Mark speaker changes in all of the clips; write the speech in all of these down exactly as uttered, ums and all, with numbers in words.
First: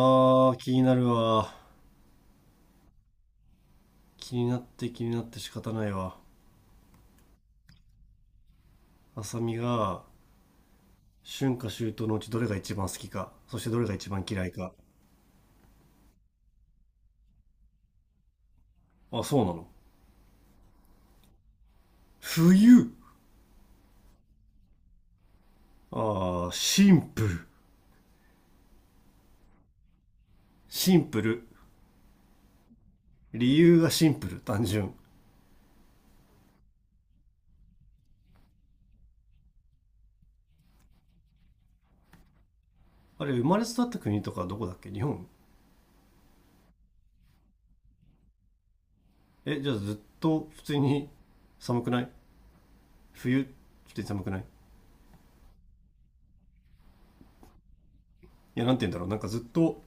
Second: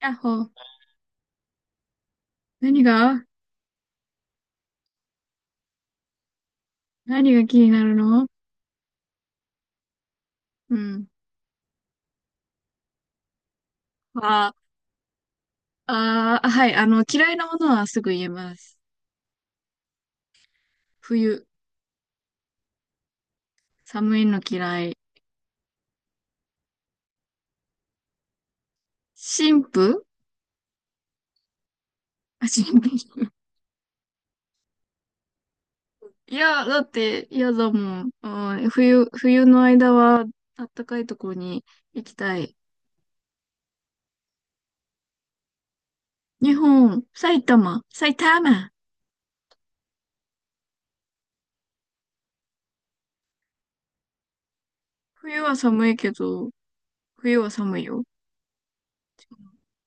Speaker 1: あ、ほう。
Speaker 2: ー、気になるわ。
Speaker 1: 何が。
Speaker 2: 気になって気になって仕方ないわ。
Speaker 1: 何が気になるの？
Speaker 2: 浅見が、
Speaker 1: うん。
Speaker 2: 春夏秋冬のうちどれが一番好きか、そしてどれが一番嫌い
Speaker 1: あ
Speaker 2: か。
Speaker 1: あ、あはい。あの、嫌いなものはすぐ言えます。
Speaker 2: あ、そうなの。
Speaker 1: 冬、
Speaker 2: 冬、
Speaker 1: 寒いの嫌い。
Speaker 2: あー、シンプル。
Speaker 1: 神父。
Speaker 2: シンプル。
Speaker 1: あ、神父。
Speaker 2: 理由がシンプル、単純。
Speaker 1: いや、だって嫌だもん。うん、冬、冬の間は、あったかいとこに行きたい。
Speaker 2: あれ、生まれ育った国とかどこだっけ、日本？
Speaker 1: 日本、埼玉、埼玉。
Speaker 2: え、じゃあずっと普通に寒くない？冬、普通に寒くない？
Speaker 1: 冬は寒いけど、冬は寒いよ。
Speaker 2: いや、なんて言うんだろう。なんかずっと、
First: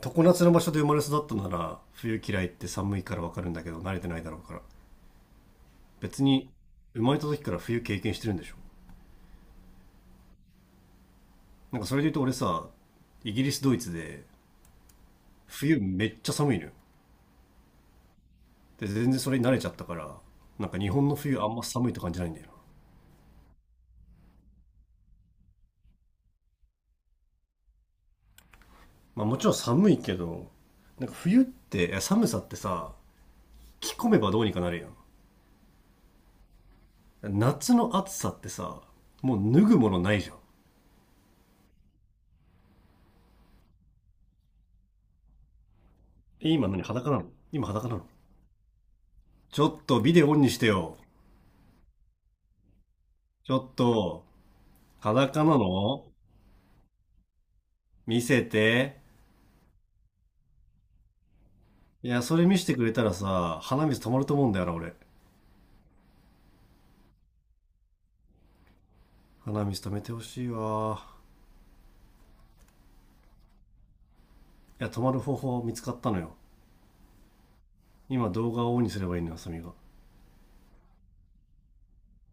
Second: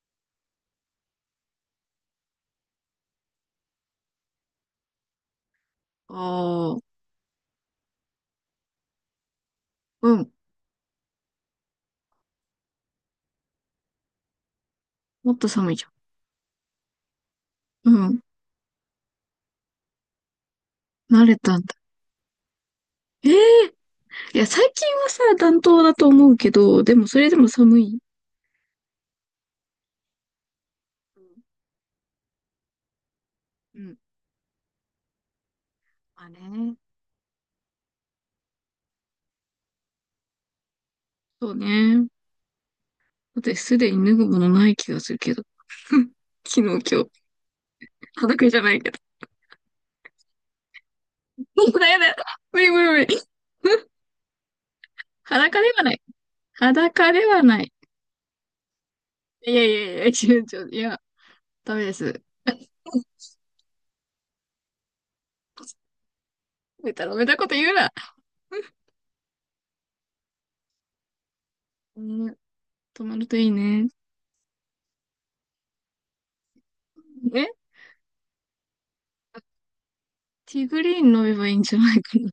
Speaker 2: 常夏の場所で生まれ育ったなら、冬嫌いって寒いからわかるんだけど、慣れてないだろうから。別に
Speaker 1: ああ、
Speaker 2: 生まれた時から冬経験してるんでしょ？
Speaker 1: うん。
Speaker 2: なんかそれで言うと俺さ、イギリスドイツで
Speaker 1: もっと寒い
Speaker 2: 冬
Speaker 1: じゃん。
Speaker 2: めっちゃ寒いのよ。
Speaker 1: うん。
Speaker 2: で、全然それに慣れちゃったから、なんか日本の
Speaker 1: 慣れ
Speaker 2: 冬あん
Speaker 1: たん
Speaker 2: ま
Speaker 1: だ。
Speaker 2: 寒いって感じないんだよな。
Speaker 1: ええいや、最近はさ、暖冬だと思うけど、でもそれでも寒い。
Speaker 2: まあもちろん寒いけど、なんか冬っていや寒さってさ、
Speaker 1: う
Speaker 2: 着
Speaker 1: ん。
Speaker 2: 込めばどうにかなるや
Speaker 1: まあね。
Speaker 2: ん。夏の暑さってさ、もう脱ぐものないじゃん。
Speaker 1: そうね。だってすでに脱ぐものない気がするけど。
Speaker 2: え、
Speaker 1: 昨日、
Speaker 2: 今
Speaker 1: 今
Speaker 2: 何、
Speaker 1: 日。
Speaker 2: 裸なの？今裸なの？
Speaker 1: 裸じゃないけど。
Speaker 2: ちょっとビデオオンにしてよ。
Speaker 1: もうだやだ。無理無理無理。
Speaker 2: ちょっ と、裸な
Speaker 1: 裸ではない。
Speaker 2: の？
Speaker 1: 裸ではない。
Speaker 2: 見せて。
Speaker 1: いやいやいや、ちょ、ちょ、いや、ダメで
Speaker 2: い
Speaker 1: す。
Speaker 2: や、それ見せてくれたらさ、鼻水止まると思うんだよな、俺。
Speaker 1: ベタベタこと言うな。
Speaker 2: 鼻水止めてほしいわ。
Speaker 1: うん、止まるといいね。
Speaker 2: いや、止まる方法見つかったのよ。
Speaker 1: え
Speaker 2: 今動画をオンにすればいいのよ、サミが。
Speaker 1: ティーグリーン飲めばいいんじゃないかな。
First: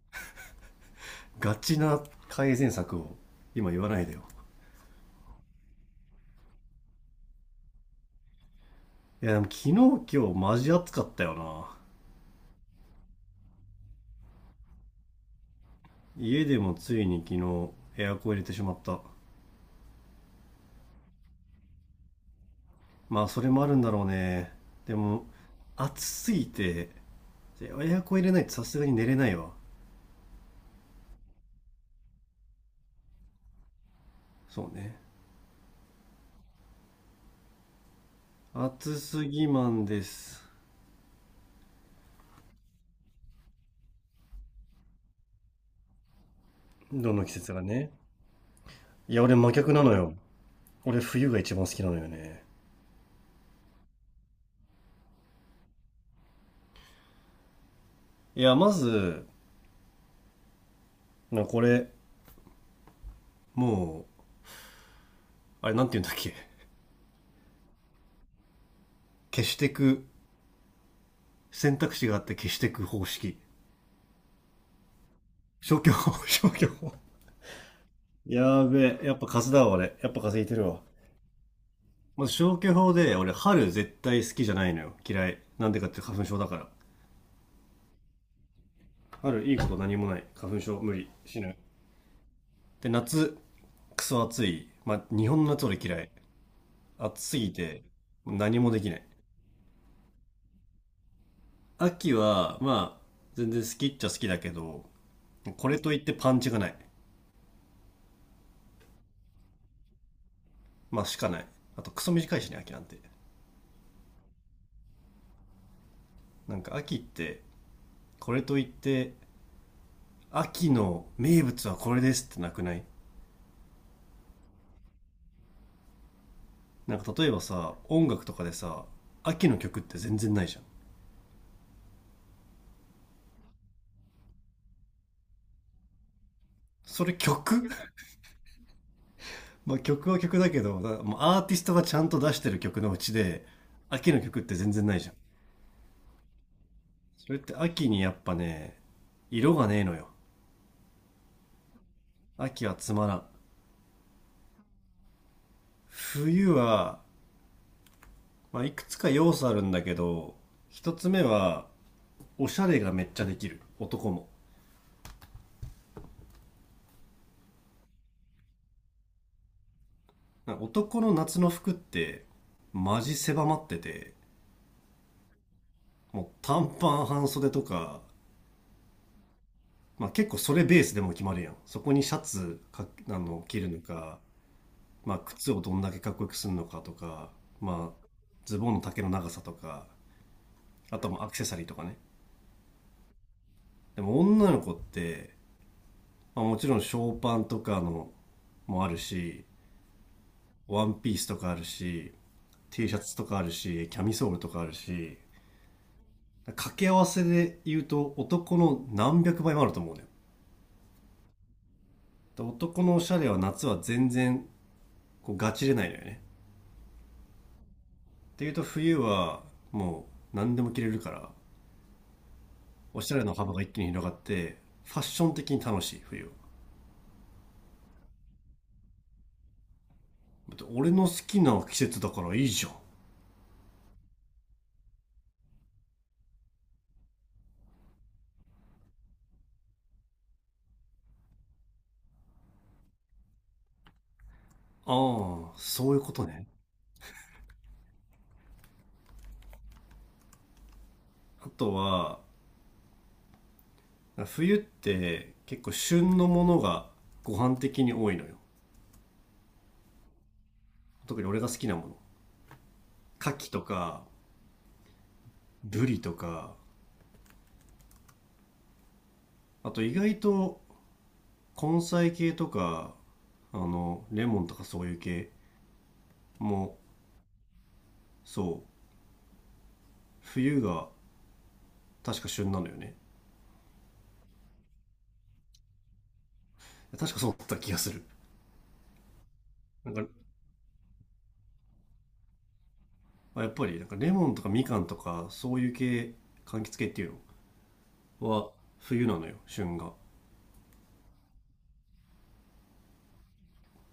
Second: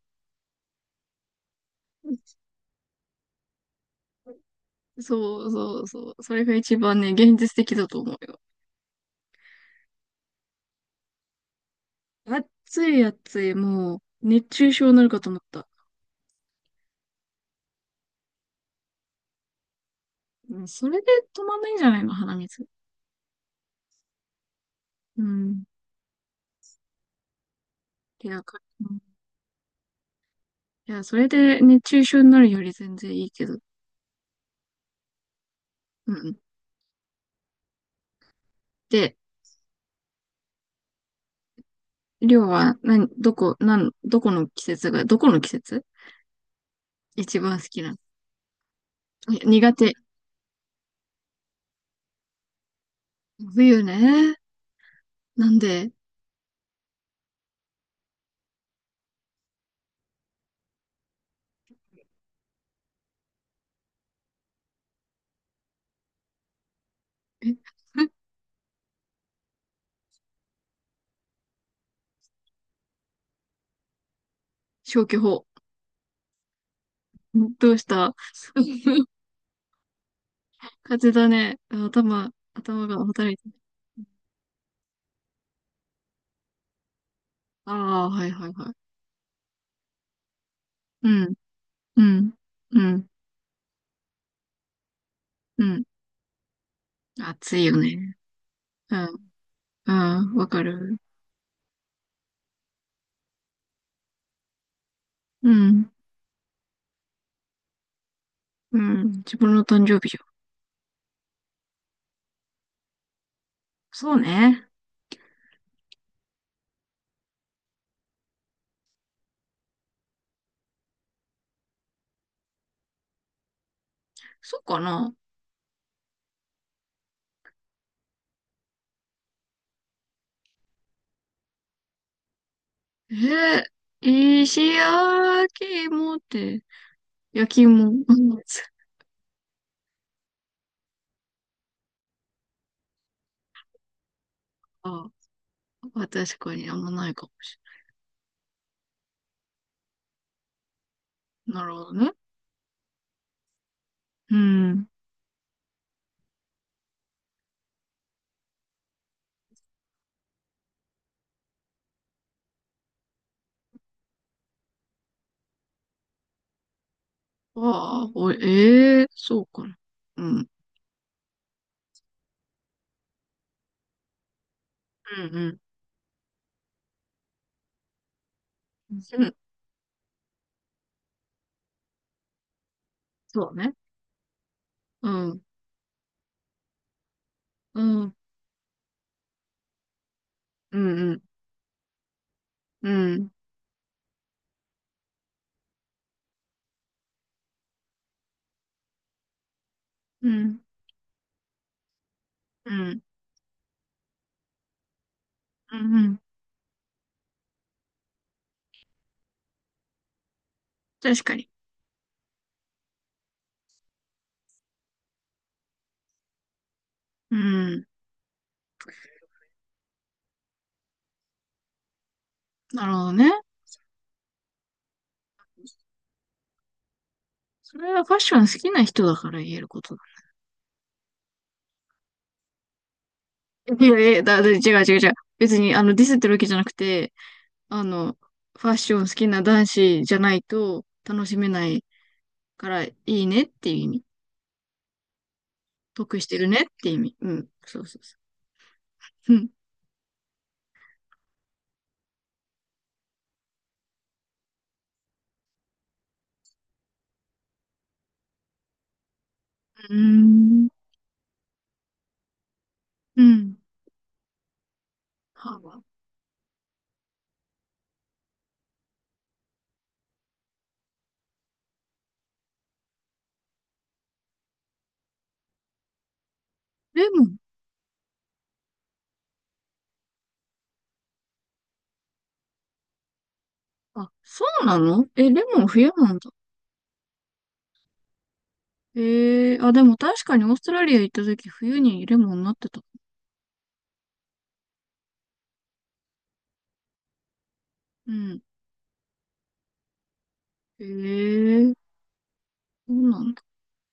Speaker 2: ガチな 改善策を今言わないでよ。
Speaker 1: そうそうそう。それが一番ね、現実的だと思うよ。
Speaker 2: いや、でも昨日今日マジ暑かったよな。
Speaker 1: 暑い暑い、もう、熱中症になるかと思った。
Speaker 2: 家でもついに昨日エアコン入れてしまった。
Speaker 1: うん、それで止まんないんじゃないの、鼻水。
Speaker 2: まあ、それもあるんだろうね。で
Speaker 1: う
Speaker 2: も、
Speaker 1: ん。
Speaker 2: 暑すぎて、エアコン入
Speaker 1: い
Speaker 2: れな
Speaker 1: や、
Speaker 2: いと
Speaker 1: か、
Speaker 2: さすがに
Speaker 1: うん。い
Speaker 2: 寝れないわ。
Speaker 1: や、それで熱中症になるより全然いいけど。
Speaker 2: そうね。
Speaker 1: うん。
Speaker 2: 暑
Speaker 1: で、
Speaker 2: すぎマンです。
Speaker 1: りょうは、などこ、なん、どこの季節が、どこの季節
Speaker 2: どの季
Speaker 1: 一
Speaker 2: 節
Speaker 1: 番
Speaker 2: が
Speaker 1: 好きな
Speaker 2: ね。
Speaker 1: の？
Speaker 2: いや、
Speaker 1: い
Speaker 2: 俺
Speaker 1: や
Speaker 2: 真逆
Speaker 1: 苦
Speaker 2: なの
Speaker 1: 手。
Speaker 2: よ。俺冬が一番好きなのよね。
Speaker 1: 冬ね。なんで、
Speaker 2: いや、まず、なこれ、もう、あれなんて言うんだっけ。
Speaker 1: え、
Speaker 2: 消してく、選択肢があって消してく方式。
Speaker 1: 消去法。
Speaker 2: 消去法、消去法。
Speaker 1: んどうした？
Speaker 2: やーべえ、やっぱ数だわ、俺。やっぱ風いてるわ。
Speaker 1: 風邪だね。あ
Speaker 2: ま
Speaker 1: 頭、
Speaker 2: ず消去
Speaker 1: 頭
Speaker 2: 法
Speaker 1: が
Speaker 2: で、俺
Speaker 1: 働いてる。
Speaker 2: 春絶対好きじゃないのよ。嫌い。なんでかって花粉症だから。
Speaker 1: ああ、はいはいはい。
Speaker 2: 春いいこと何もない。花粉症無
Speaker 1: う
Speaker 2: 理。
Speaker 1: ん、
Speaker 2: 死ぬ。
Speaker 1: うん、う
Speaker 2: で、
Speaker 1: ん、
Speaker 2: 夏、クソ暑い。まあ、日本の
Speaker 1: う
Speaker 2: 夏俺
Speaker 1: ん。
Speaker 2: 嫌い。暑すぎ
Speaker 1: 暑いよ
Speaker 2: て、
Speaker 1: ね。
Speaker 2: 何もできな
Speaker 1: う
Speaker 2: い。
Speaker 1: ん。うん。わかる。
Speaker 2: 秋は、まあ、全然好きっちゃ好きだけど、
Speaker 1: う
Speaker 2: これ
Speaker 1: ん。
Speaker 2: といってパンチがない。
Speaker 1: うん。自分の誕生日じゃん。
Speaker 2: まあ、しかない。あと、クソ短いしね、秋なんて。
Speaker 1: そうね。
Speaker 2: なんか、秋って、これといって、秋の名物はこれですってなくない？
Speaker 1: そうかな。
Speaker 2: なんか、例えばさ、音楽とかでさ、秋の曲って全然ないじゃん。
Speaker 1: えー、石焼き芋って、
Speaker 2: それ
Speaker 1: 焼き
Speaker 2: 曲？
Speaker 1: 芋。うん。
Speaker 2: まあ、曲は曲だけど、だもうアーティストがちゃんと出してる曲のうちで、秋の曲って全然ない
Speaker 1: あ、
Speaker 2: じゃん。
Speaker 1: 確かにあんまないかも
Speaker 2: それって
Speaker 1: し
Speaker 2: 秋にやっぱね、色がねえのよ。
Speaker 1: れない。なるほどね。
Speaker 2: 秋はつまらん。
Speaker 1: うん。
Speaker 2: 冬はまあ、いくつか要素あるんだけど、一つ目は、おしゃれがめっちゃできる。男も。
Speaker 1: ああ、お、ええー、そうかな。うん。
Speaker 2: なんか男の夏の服って、マジ狭まってて、
Speaker 1: うん、うん。
Speaker 2: もう短パン半袖とか、
Speaker 1: うん。
Speaker 2: まあ結構それベースでも決まるやん。そこにシャツか、あの、
Speaker 1: そう
Speaker 2: 着る
Speaker 1: ね。
Speaker 2: のか、
Speaker 1: う
Speaker 2: まあ
Speaker 1: ん。
Speaker 2: 靴をどんだけかっこよくするのかとか、
Speaker 1: う
Speaker 2: まあ、
Speaker 1: ん。
Speaker 2: ズボンの丈の長さとか、
Speaker 1: う
Speaker 2: あと
Speaker 1: ん、う
Speaker 2: はも
Speaker 1: ん。
Speaker 2: うアクセサリーとかね。
Speaker 1: うん。
Speaker 2: でも女の子って、まあ、もちろんショーパンとかのもあるし、
Speaker 1: うん。
Speaker 2: ワンピースとかあるし、
Speaker 1: う
Speaker 2: T シャ
Speaker 1: ん。
Speaker 2: ツとかあるし、キャミソールとかあるし、
Speaker 1: うん。
Speaker 2: 掛け合わせで言うと男の何百倍もあると思うのよ。
Speaker 1: 確かに。
Speaker 2: 男のおしゃれは夏は全然こうガチれないのよね。
Speaker 1: うん。
Speaker 2: っていうと冬はもう何でも着れるから、
Speaker 1: なるほ
Speaker 2: おし
Speaker 1: ど
Speaker 2: ゃれ
Speaker 1: ね。
Speaker 2: の幅が一気に広がって、ファッション的に楽しい、冬は。
Speaker 1: それはファッション好きな人だから言えることだ。
Speaker 2: だって俺の好きな季節だからいいじゃん。あ
Speaker 1: いやいや、だ、だ違う違う違う。別に、あの、ディスってるわけじゃなくて、あの、ファッション好きな男子じゃないと楽しめないからいいねっていう意味。
Speaker 2: あ、そういうこ
Speaker 1: 得
Speaker 2: と
Speaker 1: してる
Speaker 2: ね。
Speaker 1: ねって意味。うん。そうそうそう。うん。
Speaker 2: あとは、冬って結構旬のものがご飯的に多いのよ。
Speaker 1: うーん。
Speaker 2: 特に俺が好きなもの、
Speaker 1: う
Speaker 2: 牡蠣
Speaker 1: ん。
Speaker 2: とか
Speaker 1: ハーバー。
Speaker 2: ブリとか、あと意外と根菜系とか、あのレモンとかそういう系も、
Speaker 1: レモン。
Speaker 2: そう、冬が確か旬なのよね。
Speaker 1: あ、そうなの？え、レモン冬なんだ。
Speaker 2: 確かそうだった気がする。
Speaker 1: ええ、あ、で
Speaker 2: なん
Speaker 1: も
Speaker 2: か
Speaker 1: 確かにオーストラリア行った時冬にレモンなってた。
Speaker 2: やっぱり、なんかレモンとかみかんとかそういう系、柑橘系っていう
Speaker 1: う
Speaker 2: の
Speaker 1: ん。
Speaker 2: は冬なのよ、旬が。
Speaker 1: ええ、そうなんだ。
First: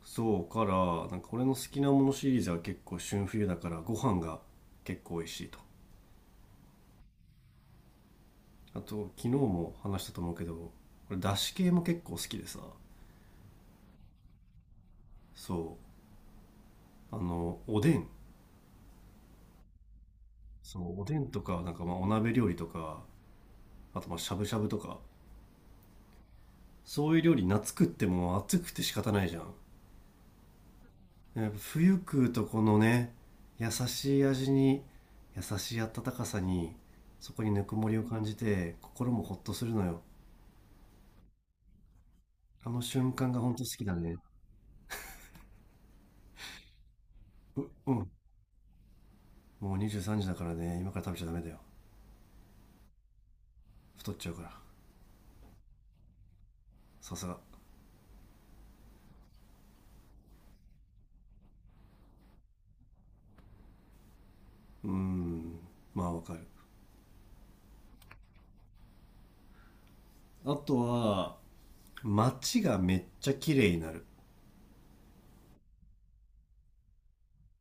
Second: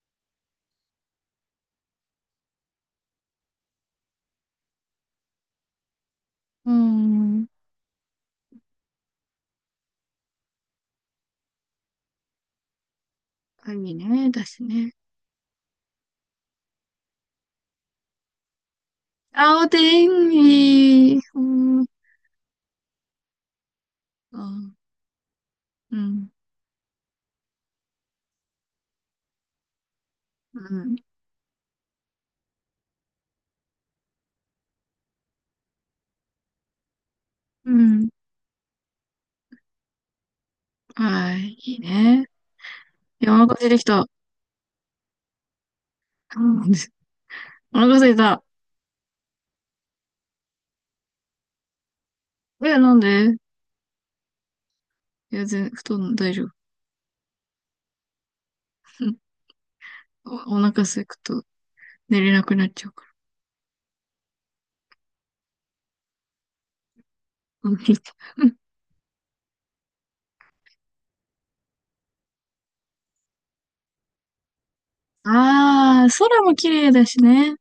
Speaker 2: そうから、なんか俺の好きなものシリーズは結構旬冬だから、ご飯が結構美味しいと。
Speaker 1: うーん。
Speaker 2: あと昨日も話したと思うけど、これだし系も結構好きでさ、
Speaker 1: 神ね、だしね。
Speaker 2: そう、あのおでん、
Speaker 1: 青天
Speaker 2: そうおで
Speaker 1: に。
Speaker 2: ん
Speaker 1: う
Speaker 2: とか、なんか
Speaker 1: ん、
Speaker 2: まあお鍋料理とか、あとまあしゃ
Speaker 1: あ、
Speaker 2: ぶしゃぶとか、
Speaker 1: うん、
Speaker 2: そういう料理夏食っても暑くて仕方ないじゃん。
Speaker 1: うん、
Speaker 2: やっぱ冬食うとこのね、優しい味に、優しい温かさに、そこにぬ
Speaker 1: う
Speaker 2: くもりを
Speaker 1: ん。
Speaker 2: 感じて心もほっとするのよ。
Speaker 1: はい、いいね。
Speaker 2: あの瞬
Speaker 1: い
Speaker 2: 間
Speaker 1: や、お
Speaker 2: がほん
Speaker 1: 腹
Speaker 2: と
Speaker 1: 空
Speaker 2: 好
Speaker 1: いてき
Speaker 2: きだ
Speaker 1: た。
Speaker 2: ね。
Speaker 1: うん。
Speaker 2: う
Speaker 1: お
Speaker 2: う
Speaker 1: 腹空
Speaker 2: ん、
Speaker 1: いた。
Speaker 2: もうにじゅうさんじだからね、今から食べちゃダメだよ。
Speaker 1: え、なんで？
Speaker 2: 太っちゃうから。
Speaker 1: いや、全、布団大丈夫。
Speaker 2: さすが。
Speaker 1: うん。お、お腹空くと寝れなくなっちゃうか
Speaker 2: うん、まあわかる。
Speaker 1: ら。うん。
Speaker 2: あとは街がめっちゃ綺麗になる。
Speaker 1: ああ、空も綺麗だしね。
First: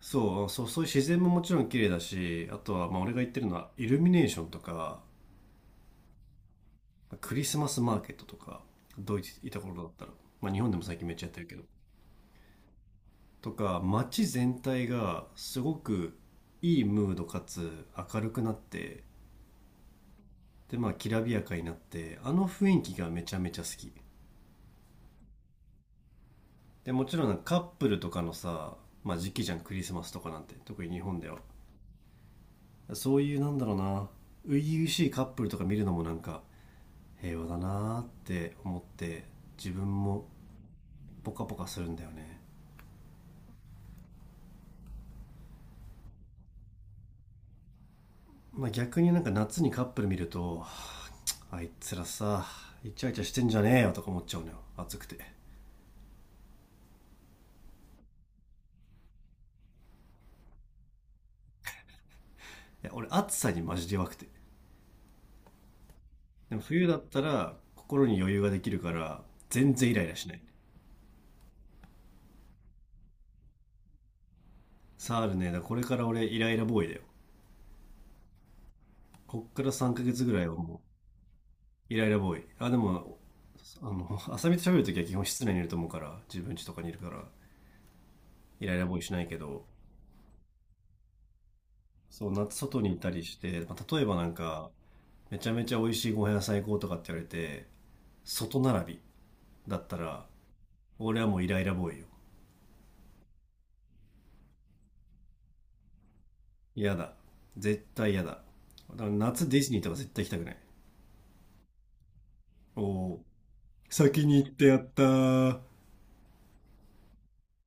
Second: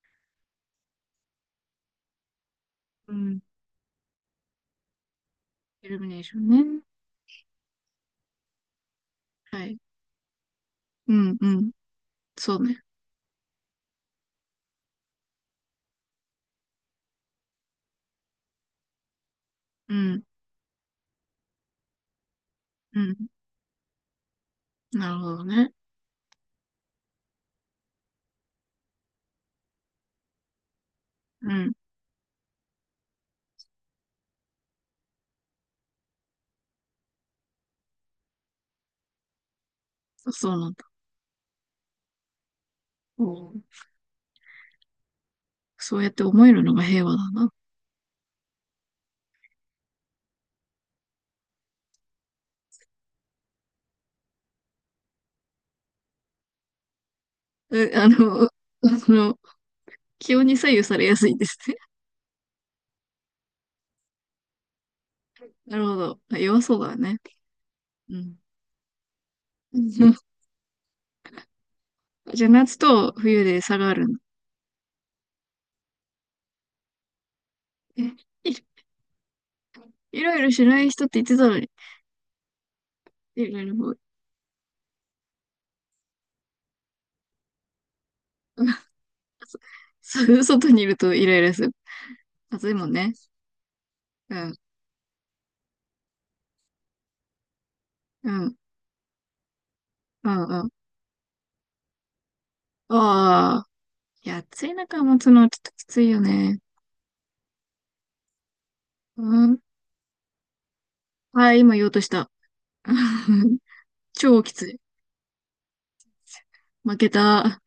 Speaker 2: そうそう、そういう自然ももちろん綺麗だし、あとはまあ
Speaker 1: う
Speaker 2: 俺が言って
Speaker 1: ん。
Speaker 2: るのはイルミネーションとか、
Speaker 1: イルミネーションね。
Speaker 2: クリスマスマーケットとか、ドイツいた
Speaker 1: は
Speaker 2: 頃
Speaker 1: い。
Speaker 2: だったら、まあ、日本でも最近
Speaker 1: う
Speaker 2: めっちゃやっ
Speaker 1: ん、
Speaker 2: てる
Speaker 1: う
Speaker 2: けど、
Speaker 1: ん。そうね。
Speaker 2: とか街全体がすごくいいムードかつ明るくなって、
Speaker 1: うん、
Speaker 2: でまあきらびやかになって、あの雰囲気
Speaker 1: う
Speaker 2: が
Speaker 1: ん。
Speaker 2: めちゃめちゃ好き。
Speaker 1: なるほどね。
Speaker 2: でもちろんなんかカップルとかのさ、まあ、時期じゃんクリスマスとかなんて特に日本では。
Speaker 1: うん。
Speaker 2: そういうなんだろうな、初々しいカップルとか見るのもなんか平和だなって思って、自分も
Speaker 1: そうなんだ。
Speaker 2: ポカポカするんだよね。
Speaker 1: おー、そうやって思えるのが平和だな。
Speaker 2: まあ、逆になんか夏にカップル見ると、あいつらさ、イチャイチャしてんじゃねえよとか思っちゃうのよ、暑くて。い
Speaker 1: うあの、その、気温に左右されやすいんですね。
Speaker 2: や俺暑さにマジで弱くて、
Speaker 1: なるほど。あ、
Speaker 2: で
Speaker 1: 弱
Speaker 2: も
Speaker 1: そう
Speaker 2: 冬
Speaker 1: だ
Speaker 2: だっ
Speaker 1: ね。
Speaker 2: たら心
Speaker 1: う
Speaker 2: に余
Speaker 1: ん。
Speaker 2: 裕ができるから、全然イライラし ない。
Speaker 1: じゃあ、夏と冬で差があるんだ。
Speaker 2: サールねだからこれから俺イライラボーイだよ。
Speaker 1: え、い
Speaker 2: こっから3ヶ
Speaker 1: い
Speaker 2: 月
Speaker 1: ろ
Speaker 2: ぐ
Speaker 1: ライ
Speaker 2: らい
Speaker 1: ラ
Speaker 2: は
Speaker 1: し
Speaker 2: も
Speaker 1: な
Speaker 2: う
Speaker 1: い人って言ってたのに。
Speaker 2: イライラボーイ。あ、でも、
Speaker 1: いろいろ
Speaker 2: あ
Speaker 1: もう、
Speaker 2: の、浅見と喋るときは基本室内にいると思うから、自分家とかにいるから、イライラボーイしないけ ど、
Speaker 1: そそ外にいるとイライラする。
Speaker 2: そう、夏
Speaker 1: 暑い
Speaker 2: 外
Speaker 1: もん
Speaker 2: にいた
Speaker 1: ね。
Speaker 2: りして、まあ、例えばなん
Speaker 1: うん、
Speaker 2: か、めちゃめちゃ美味しいご飯屋さん行こうとかって言われて、
Speaker 1: うん、
Speaker 2: 外並びだったら、
Speaker 1: うん、うん。
Speaker 2: 俺はもうイライラボーイよ。
Speaker 1: ああ、いや、暑い中持つのはちょっときついよね。
Speaker 2: 嫌だ。絶対嫌だ。だから
Speaker 1: う
Speaker 2: 夏デ
Speaker 1: ん。
Speaker 2: ィズニーとか絶対行きたくない。
Speaker 1: はい、今言おうとした。
Speaker 2: おお、先に
Speaker 1: 超
Speaker 2: 行っ
Speaker 1: き
Speaker 2: て
Speaker 1: つ
Speaker 2: や
Speaker 1: い。
Speaker 2: ったー。
Speaker 1: 負けた。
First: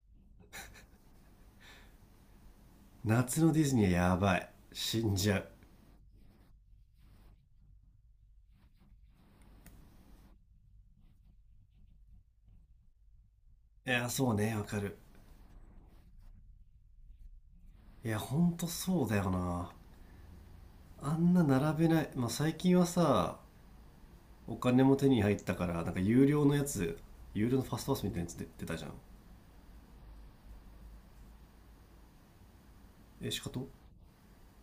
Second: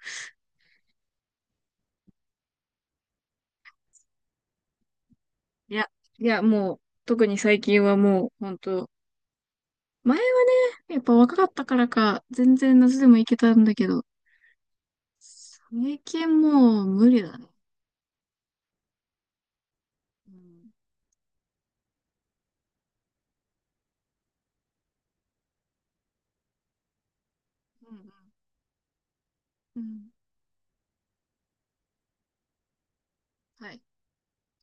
Speaker 2: 夏のディズニーはやばい。死んじゃう。
Speaker 1: いや、いや、もう、特に最近はもう、ほんと、前はね、やっぱ若かったからか、全然夏でも行けたんだけ
Speaker 2: い
Speaker 1: ど、
Speaker 2: や、そうね、わかる。
Speaker 1: 最近もう無理だね。
Speaker 2: いや、ほんとそうだよな。
Speaker 1: うん。
Speaker 2: あんな並べない。まあ、最近はさ、お金も手に入ったから、なんか有料のやつ、有料のファス
Speaker 1: う
Speaker 2: トパスみたいな
Speaker 1: ん。
Speaker 2: やつで出たじゃん。
Speaker 1: うん。
Speaker 2: えしかと。
Speaker 1: はい。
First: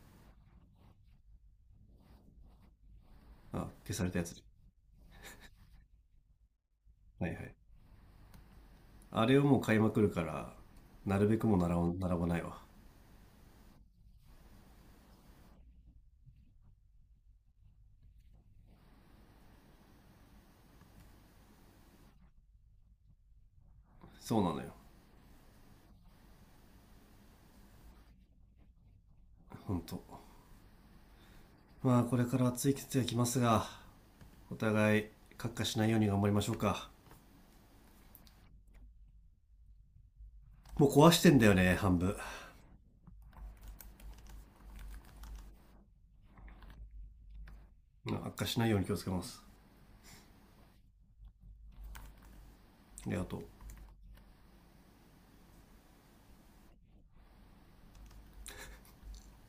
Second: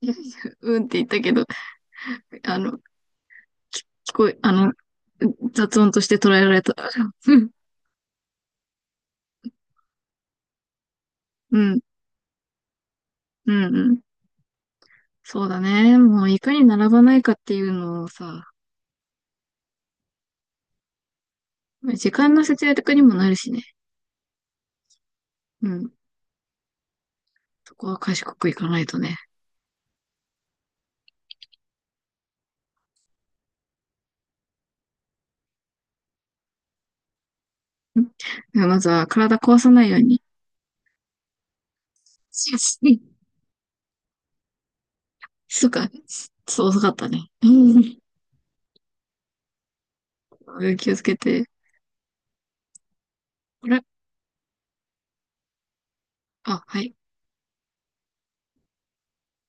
Speaker 1: いやいや、うんって言ったけど、あの、
Speaker 2: あ、
Speaker 1: き
Speaker 2: 消され
Speaker 1: 聞
Speaker 2: たや
Speaker 1: こえ、
Speaker 2: つ。
Speaker 1: あの、雑音として捉えられた。
Speaker 2: はい
Speaker 1: う
Speaker 2: は
Speaker 1: ん。
Speaker 2: い、あれをもう買いまくるから、なるべくも
Speaker 1: う
Speaker 2: う並
Speaker 1: ん。
Speaker 2: ば並ばないわ。
Speaker 1: うん。うん。そうだね。もう、いかに並ばないかっていうのをさ、時間の節約にもなるしね。
Speaker 2: そうなのよ。
Speaker 1: うん。そこは賢くいかないとね。
Speaker 2: ほんと。まあこれから暑い季節が来ますが、お互い悪化しないように頑張りましょうか。
Speaker 1: んではまずは体壊さないように。
Speaker 2: もう壊してんだよね、半分。
Speaker 1: そうか。そう、遅かったね。うん。
Speaker 2: うん、悪化しないように気をつけます。
Speaker 1: 気をつけて。
Speaker 2: でありがとう。
Speaker 1: あれ？あ、はい。